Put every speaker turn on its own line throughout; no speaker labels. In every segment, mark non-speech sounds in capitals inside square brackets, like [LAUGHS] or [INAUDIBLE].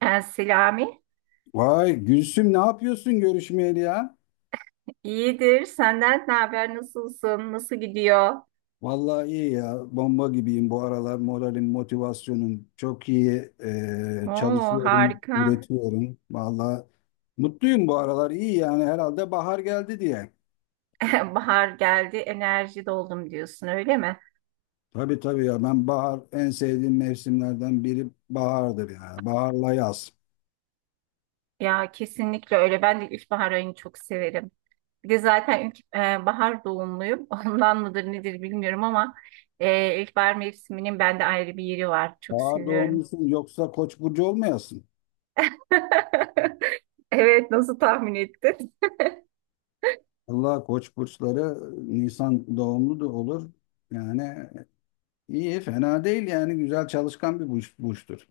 Ben Selami.
Vay Gülsüm ne yapıyorsun görüşmeyeli ya?
İyidir. Senden ne haber? Nasılsın? Nasıl gidiyor?
Vallahi iyi ya. Bomba gibiyim bu aralar. Moralim, motivasyonum çok iyi.
Oo,
Çalışıyorum,
harika.
üretiyorum. Vallahi mutluyum bu aralar. İyi yani herhalde bahar geldi diye.
[LAUGHS] Bahar geldi. Enerji doldum diyorsun, öyle mi?
Tabii tabii ya, ben bahar, en sevdiğim mevsimlerden biri bahardır yani. Baharla yaz.
Ya kesinlikle öyle. Ben de ilkbahar ayını çok severim. Bir de zaten bahar doğumluyum. [LAUGHS] Ondan mıdır nedir bilmiyorum ama ilkbahar mevsiminin bende ayrı bir yeri var. Çok
Bahar
seviyorum.
doğumlusun yoksa Koç burcu olmayasın.
[LAUGHS] Evet, nasıl tahmin ettin? [LAUGHS]
Allah, Koç burçları Nisan doğumlu da olur. Yani, İyi, fena değil yani güzel çalışkan bir burç, burçtur.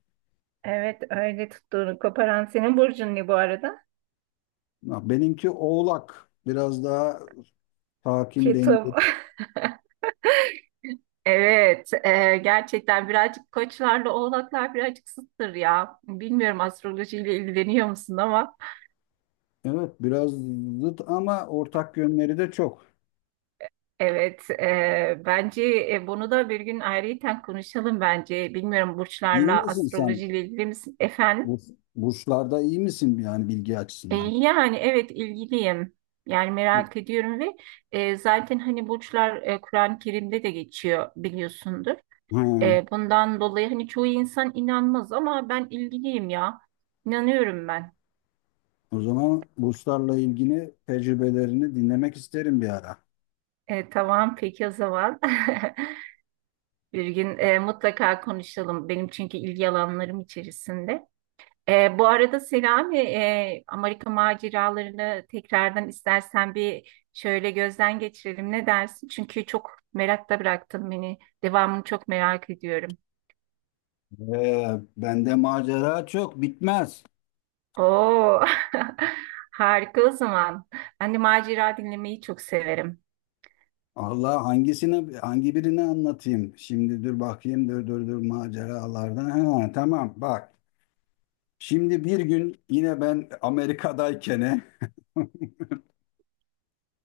Evet, öyle tuttuğunu koparan senin burcun ne bu arada?
Ha, benimki Oğlak. Biraz daha sakin,
Ketum.
dengeli.
[LAUGHS] Evet, gerçekten birazcık koçlarla oğlaklar birazcık zıttır ya. Bilmiyorum astrolojiyle ilgileniyor musun ama
Evet, biraz zıt ama ortak yönleri de çok.
evet, bence bunu da bir gün ayrıyeten konuşalım bence. Bilmiyorum
İyi
burçlarla
misin sen?
astrolojiyle ilgili misin efendim?
Bur Burçlarda iyi misin yani bilgi açısından?
Yani evet ilgiliyim. Yani merak ediyorum ve zaten hani burçlar Kur'an-ı Kerim'de de geçiyor biliyorsundur.
Ha,
Bundan dolayı hani çoğu insan inanmaz ama ben ilgiliyim ya. İnanıyorum ben.
o zaman burçlarla ilgili tecrübelerini dinlemek isterim bir ara.
Tamam peki o zaman. [LAUGHS] Bir gün mutlaka konuşalım. Benim çünkü ilgi alanlarım içerisinde. Bu arada Selami, Amerika maceralarını tekrardan istersen bir şöyle gözden geçirelim. Ne dersin? Çünkü çok merakta bıraktın beni. Devamını çok merak ediyorum.
Bende macera çok bitmez.
Oo, [LAUGHS] harika o zaman. Ben de macera dinlemeyi çok severim.
Allah, hangisini hangi birini anlatayım? Şimdi dur bakayım, dur dur dur maceralardan. Ha, tamam bak. Şimdi bir gün yine ben Amerika'dayken,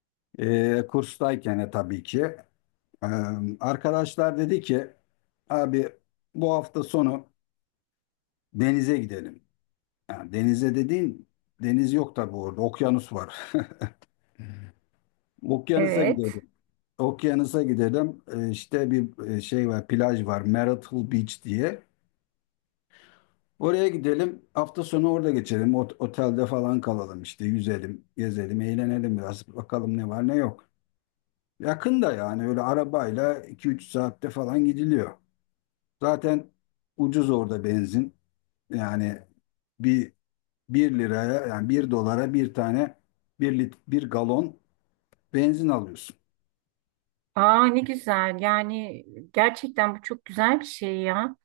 [LAUGHS] kurstayken tabii ki, e, arkadaşlar dedi ki, abi bu hafta sonu denize gidelim. Yani denize dediğin, deniz yok tabii, orada okyanus var. [LAUGHS] Okyanusa
Evet.
gidelim. Okyanusa gidelim. İşte bir şey var, plaj var Marital Beach diye. Oraya gidelim. Hafta sonu orada geçelim. Otelde falan kalalım işte. Yüzelim, gezelim, eğlenelim biraz. Bakalım ne var ne yok. Yakın da yani, öyle arabayla 2-3 saatte falan gidiliyor. Zaten ucuz orada benzin. Yani bir bir liraya yani bir dolara bir tane bir galon benzin alıyorsun.
Aa ne güzel. Yani gerçekten bu çok güzel bir şey ya.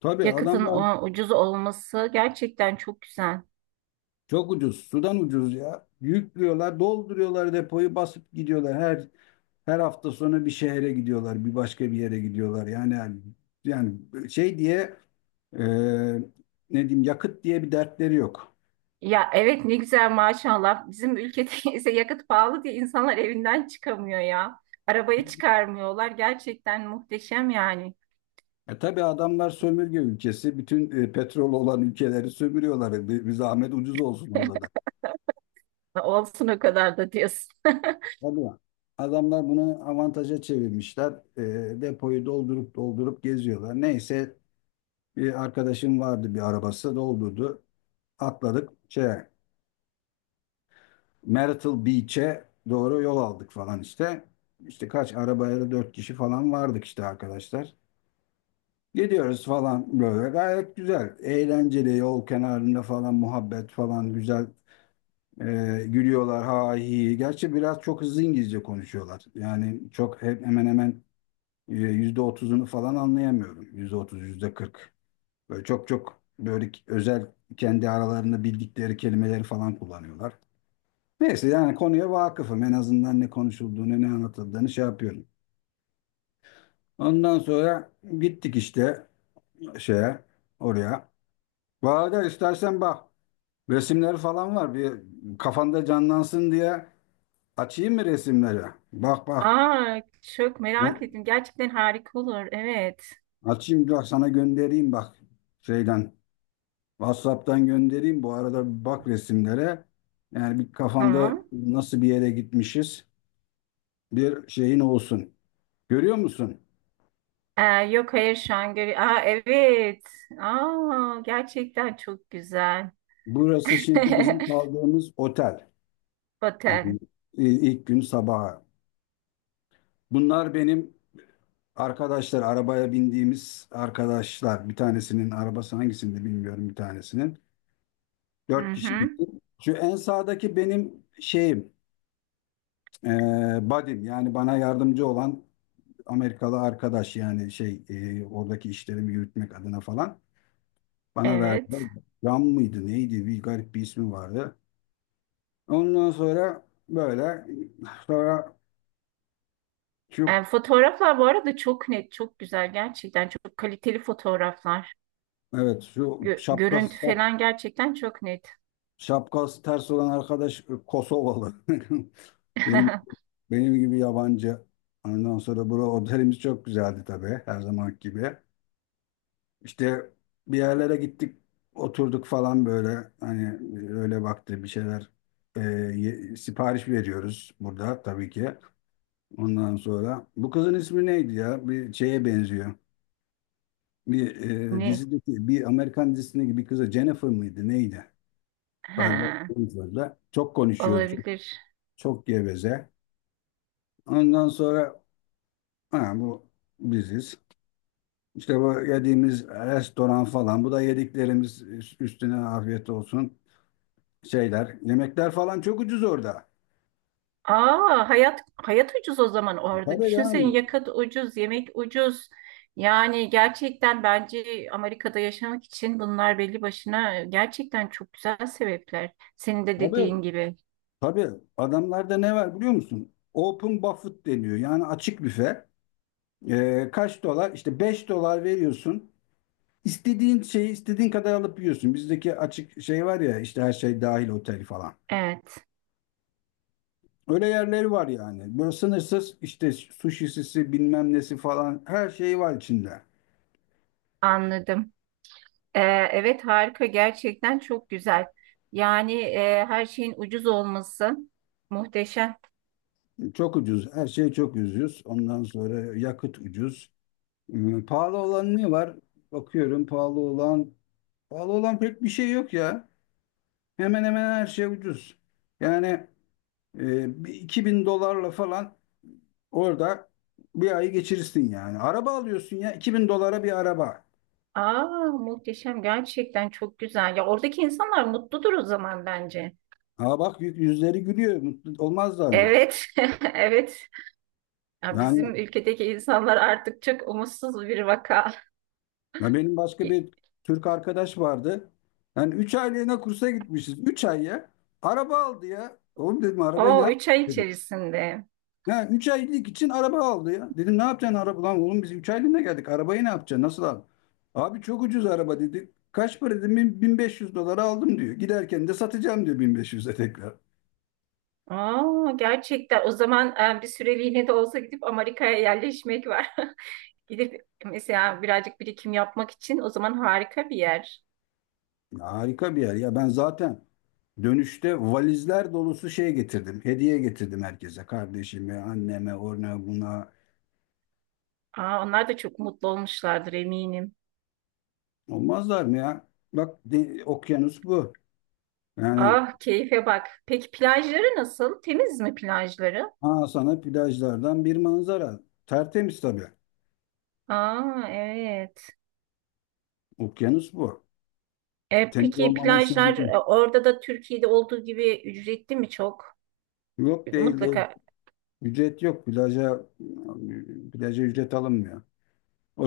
Tabii
Yakıtın
adamlar
o, ucuz olması gerçekten çok güzel.
çok ucuz. Sudan ucuz ya. Yüklüyorlar, dolduruyorlar depoyu, basıp gidiyorlar. Her hafta sonu bir şehre gidiyorlar, bir başka bir yere gidiyorlar. Yani şey diye, e, ne diyeyim, yakıt diye bir dertleri yok.
Ya evet ne güzel maşallah. Bizim ülkede [LAUGHS] ise yakıt pahalı diye insanlar evinden çıkamıyor ya. Arabayı çıkarmıyorlar. Gerçekten muhteşem yani.
Tabii adamlar sömürge ülkesi. Bütün petrol olan ülkeleri sömürüyorlar. Bir zahmet ucuz olsun orada da.
Olsun o kadar da diyorsun.
Tabii. Adamlar bunu avantaja çevirmişler. Depoyu doldurup doldurup geziyorlar. Neyse, bir arkadaşım vardı, bir arabası doldurdu. Atladık, Myrtle Beach'e doğru yol aldık falan işte. İşte kaç arabayla dört kişi falan vardık işte, arkadaşlar. Gidiyoruz falan böyle gayet güzel. Eğlenceli yol kenarında falan, muhabbet falan güzel. Gülüyorlar ha hi. Gerçi biraz çok hızlı İngilizce konuşuyorlar. Yani çok hep, hemen hemen %30'unu falan anlayamıyorum. %30, %40. Böyle çok çok, böyle özel, kendi aralarında bildikleri kelimeleri falan kullanıyorlar. Neyse, yani konuya vakıfım. En azından ne konuşulduğunu, ne anlatıldığını şey yapıyorum. Ondan sonra gittik işte şeye, oraya. Valla istersen bak, resimleri falan var. Bir kafanda canlansın diye açayım mı resimleri? Bak bak.
Aa, çok merak
Ben
ettim. Gerçekten harika olur. Evet.
açayım, bak sana göndereyim, bak şeyden. WhatsApp'tan göndereyim. Bu arada bir bak resimlere. Yani bir kafanda
Tamam.
nasıl bir yere gitmişiz, bir şeyin olsun. Görüyor musun?
Yok hayır şu an görüyorum. Aa evet. Aa gerçekten çok güzel.
Burası
[LAUGHS]
şimdi bizim kaldığımız otel. Yani
Otel.
ilk gün sabaha. Bunlar benim arkadaşlar, arabaya bindiğimiz arkadaşlar. Bir tanesinin arabası, hangisinde bilmiyorum, bir tanesinin.
Hı
Dört kişi
hı.
gittik. Şu en sağdaki benim şeyim, e, buddy'm. Yani bana yardımcı olan Amerikalı arkadaş. Yani şey, oradaki işlerimi yürütmek adına falan. Bana verdiler.
Evet.
Ram mıydı, neydi? Bir garip bir ismi vardı. Ondan sonra böyle, sonra. Şu
Fotoğraflar bu arada çok net, çok güzel. Gerçekten çok kaliteli fotoğraflar.
Evet, şu
Gö-
şapkası
görüntü
şap-
falan gerçekten çok net.
şapkası ters olan arkadaş Kosovalı. [LAUGHS] Benim
[LAUGHS]
benim gibi yabancı. Ondan sonra bura otelimiz çok güzeldi tabii, her zaman gibi. İşte bir yerlere gittik, oturduk falan böyle. Hani öyle vakti, bir şeyler e, sipariş veriyoruz burada tabii ki. Ondan sonra bu kızın ismi neydi ya? Bir şeye benziyor. Bir e,
Ne?
dizideki bir Amerikan dizisindeki bir kıza, Jennifer mıydı neydi? Galiba
Ha,
en fazla. Çok konuşuyoruz. Çok,
olabilir.
çok geveze. Ondan sonra, ha, bu biziz. İşte bu yediğimiz restoran falan. Bu da yediklerimiz, üstüne afiyet olsun şeyler. Yemekler falan çok ucuz orada.
Aa, hayat hayat ucuz o zaman orada.
Tabii
Düşünsene
canım.
yakıt ucuz, yemek ucuz. Yani gerçekten bence Amerika'da yaşamak için bunlar belli başına gerçekten çok güzel sebepler. Senin de
Tabii.
dediğin gibi.
Tabii. Adamlarda ne var biliyor musun? Open buffet deniyor. Yani açık büfe. Kaç dolar? İşte 5 dolar veriyorsun. İstediğin şeyi istediğin kadar alıp yiyorsun. Bizdeki açık şey var ya işte, her şey dahil otel falan.
Evet,
Öyle yerleri var yani. Böyle sınırsız, işte suşisisi bilmem nesi falan, her şey var içinde.
anladım. Ee, evet harika gerçekten çok güzel. Yani her şeyin ucuz olması muhteşem.
Çok ucuz. Her şey çok ucuz. Ondan sonra yakıt ucuz. Pahalı olan ne var? Bakıyorum pahalı olan. Pahalı olan pek bir şey yok ya. Hemen hemen her şey ucuz. Yani bir 2000 dolarla falan orada bir ayı geçirirsin yani. Araba alıyorsun ya, 2000 dolara bir araba.
Aa, muhteşem gerçekten çok güzel. Ya oradaki insanlar mutludur o zaman bence.
Ha bak, yüzleri gülüyor. Mutlu olmazlar mı?
Evet, [LAUGHS] evet. Ya
Yani,
bizim ülkedeki insanlar artık çok umutsuz bir vaka.
ya benim başka bir Türk arkadaş vardı. Yani 3 aylığına kursa gitmişiz. 3 ay ya. Araba aldı ya. Oğlum, dedim, arabayı ne
O 3
yapacaksın
ay
dedim.
içerisinde.
Ha, 3 aylık için araba aldı ya. Dedim, ne yapacaksın araba lan oğlum, biz 3 aylığına geldik. Arabayı ne yapacaksın? Nasıl al? Abi çok ucuz araba dedi. Kaç para dedim? 1500 dolara aldım diyor. Giderken de satacağım diyor, 1500'e tekrar.
Aa, gerçekten o zaman bir süreliğine de olsa gidip Amerika'ya yerleşmek var. [LAUGHS] Gidip mesela birazcık birikim yapmak için o zaman harika bir yer.
Harika bir yer ya. Ben zaten dönüşte valizler dolusu şey getirdim. Hediye getirdim herkese. Kardeşime, anneme, ona, buna.
Aa, onlar da çok mutlu olmuşlardır eminim.
Olmazlar mı ya? Bak, okyanus bu. Yani
Ah keyfe bak. Peki plajları nasıl? Temiz mi plajları?
ha, sana plajlardan bir manzara. Tertemiz tabii.
Aa evet.
Okyanus bu. Temiz
Peki
olmaması
plajlar
mümkün.
orada da Türkiye'de olduğu gibi ücretli mi çok?
Yok, değil, değil.
Mutlaka
Ücret yok. Plaja ücret alınmıyor.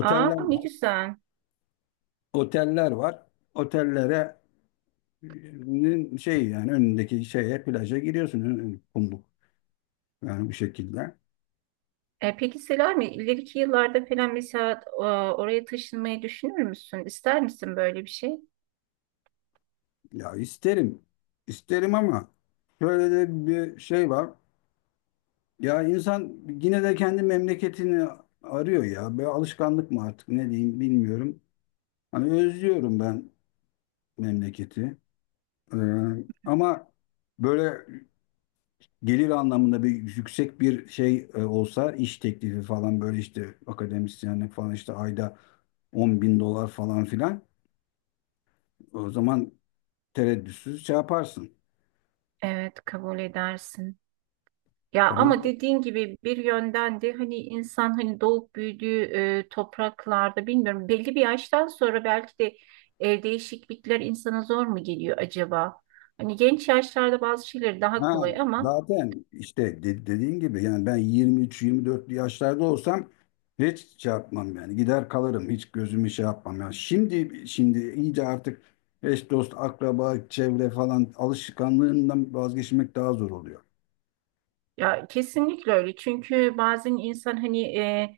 Aa ne
var.
güzel.
Oteller var. Otellere şey, yani önündeki şeye, plaja giriyorsun. Kumluk. Yani bu şekilde.
Peki Selami ileriki yıllarda falan mesela oraya taşınmayı düşünür müsün? İster misin böyle bir şey?
Ya isterim. İsterim ama şöyle de bir şey var. Ya insan yine de kendi memleketini arıyor ya. Böyle alışkanlık mı artık, ne diyeyim bilmiyorum. Hani özlüyorum ben memleketi. Ee, Ama böyle gelir anlamında, bir yüksek bir şey olsa, iş teklifi falan, böyle işte akademisyenlik falan, işte ayda 10.000 dolar falan filan, o zaman tereddütsüz şey yaparsın.
Evet kabul edersin. Ya
Kabul
ama dediğin gibi bir yönden de hani insan hani doğup büyüdüğü topraklarda bilmiyorum belli bir yaştan sonra belki de değişiklikler insana zor mu geliyor acaba? Hani genç yaşlarda bazı şeyler daha
Ha,
kolay ama
zaten işte dediğin gibi yani ben 23-24'lü yaşlarda olsam, hiç şey yapmam yani, gider kalırım, hiç gözümü şey yapmam yani, şimdi şimdi iyice artık, eş dost akraba çevre falan alışkanlığından vazgeçmek daha zor oluyor.
Ya kesinlikle öyle. Çünkü bazen insan hani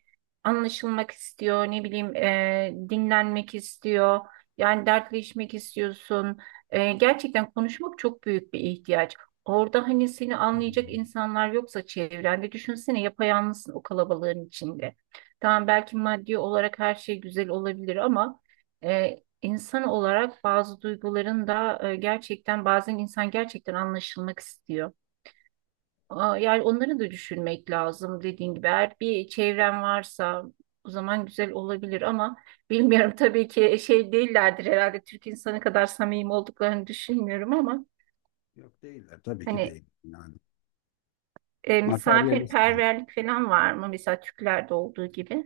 anlaşılmak istiyor, ne bileyim dinlenmek istiyor. Yani dertleşmek istiyorsun. Gerçekten konuşmak çok büyük bir ihtiyaç. Orada hani seni anlayacak insanlar yoksa çevrende düşünsene yapayalnızsın o kalabalığın içinde. Tamam belki maddi olarak her şey güzel olabilir ama insan olarak bazı duyguların da gerçekten bazen insan gerçekten anlaşılmak istiyor. Aa, yani onları da düşünmek lazım dediğin gibi. Eğer bir çevren varsa o zaman güzel olabilir ama bilmiyorum [LAUGHS] tabii ki şey değillerdir herhalde Türk insanı kadar samimi olduklarını düşünmüyorum ama
Yok, değiller tabii ki,
hani
değil yani, materyalistler.
misafirperverlik falan var mı? Mesela Türklerde olduğu gibi.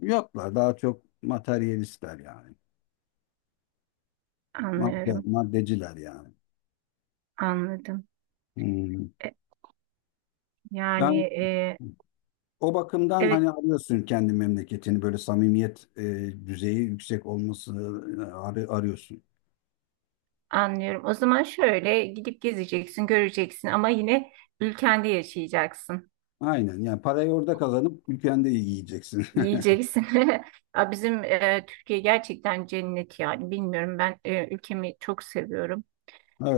Yoklar, daha çok materyalistler yani,
Anlıyorum,
maddeciler yani.
anladım.
Hmm.
E, yani
Yani,
e,
o bakımdan
evet
hani arıyorsun kendi memleketini, böyle samimiyet düzeyi yüksek olması, e, arıyorsun.
anlıyorum. O zaman şöyle gidip gezeceksin, göreceksin ama yine ülkende yaşayacaksın.
Aynen yani, parayı orada kazanıp ülkende yiyeceksin. [LAUGHS]
Yiyeceksin. [LAUGHS] Ya bizim Türkiye gerçekten cennet yani. Bilmiyorum ben ülkemi çok seviyorum.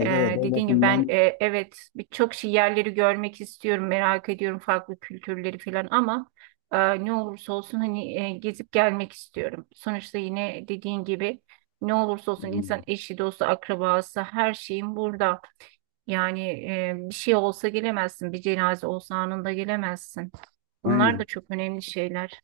E,
evet, o
Dediğim gibi ben
bakımdan,
evet birçok şey yerleri görmek istiyorum, merak ediyorum farklı kültürleri falan ama ne olursa olsun hani gezip gelmek istiyorum. Sonuçta yine dediğin gibi ne olursa olsun
e,
insan eşi, dostu, akrabası her şeyin burada. Yani bir şey olsa gelemezsin, bir cenaze olsa anında gelemezsin. Bunlar da
aynen
çok önemli şeyler.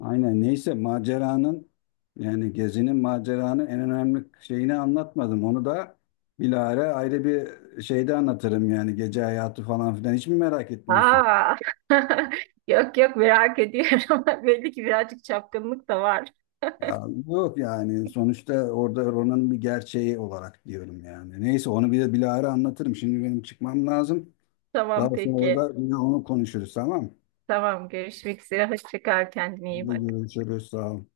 aynen, neyse maceranın, yani gezinin maceranın en önemli şeyini anlatmadım. Onu da bilahare, ayrı bir şeyde anlatırım yani, gece hayatı falan filan hiç mi merak etmiyorsun?
Aa, [LAUGHS] yok yok merak ediyorum. [LAUGHS] Belli ki birazcık çapkınlık da var.
Ya yok yani, sonuçta orada Ronan'ın bir gerçeği olarak diyorum yani. Neyse, onu bir de bilahare anlatırım. Şimdi benim çıkmam lazım.
Tamam
Daha sonra
peki.
da yine onu konuşuruz, tamam mı?
Tamam görüşmek üzere. Hoşça kal kendine iyi
Hadi
bak.
görüşürüz, sağ ol.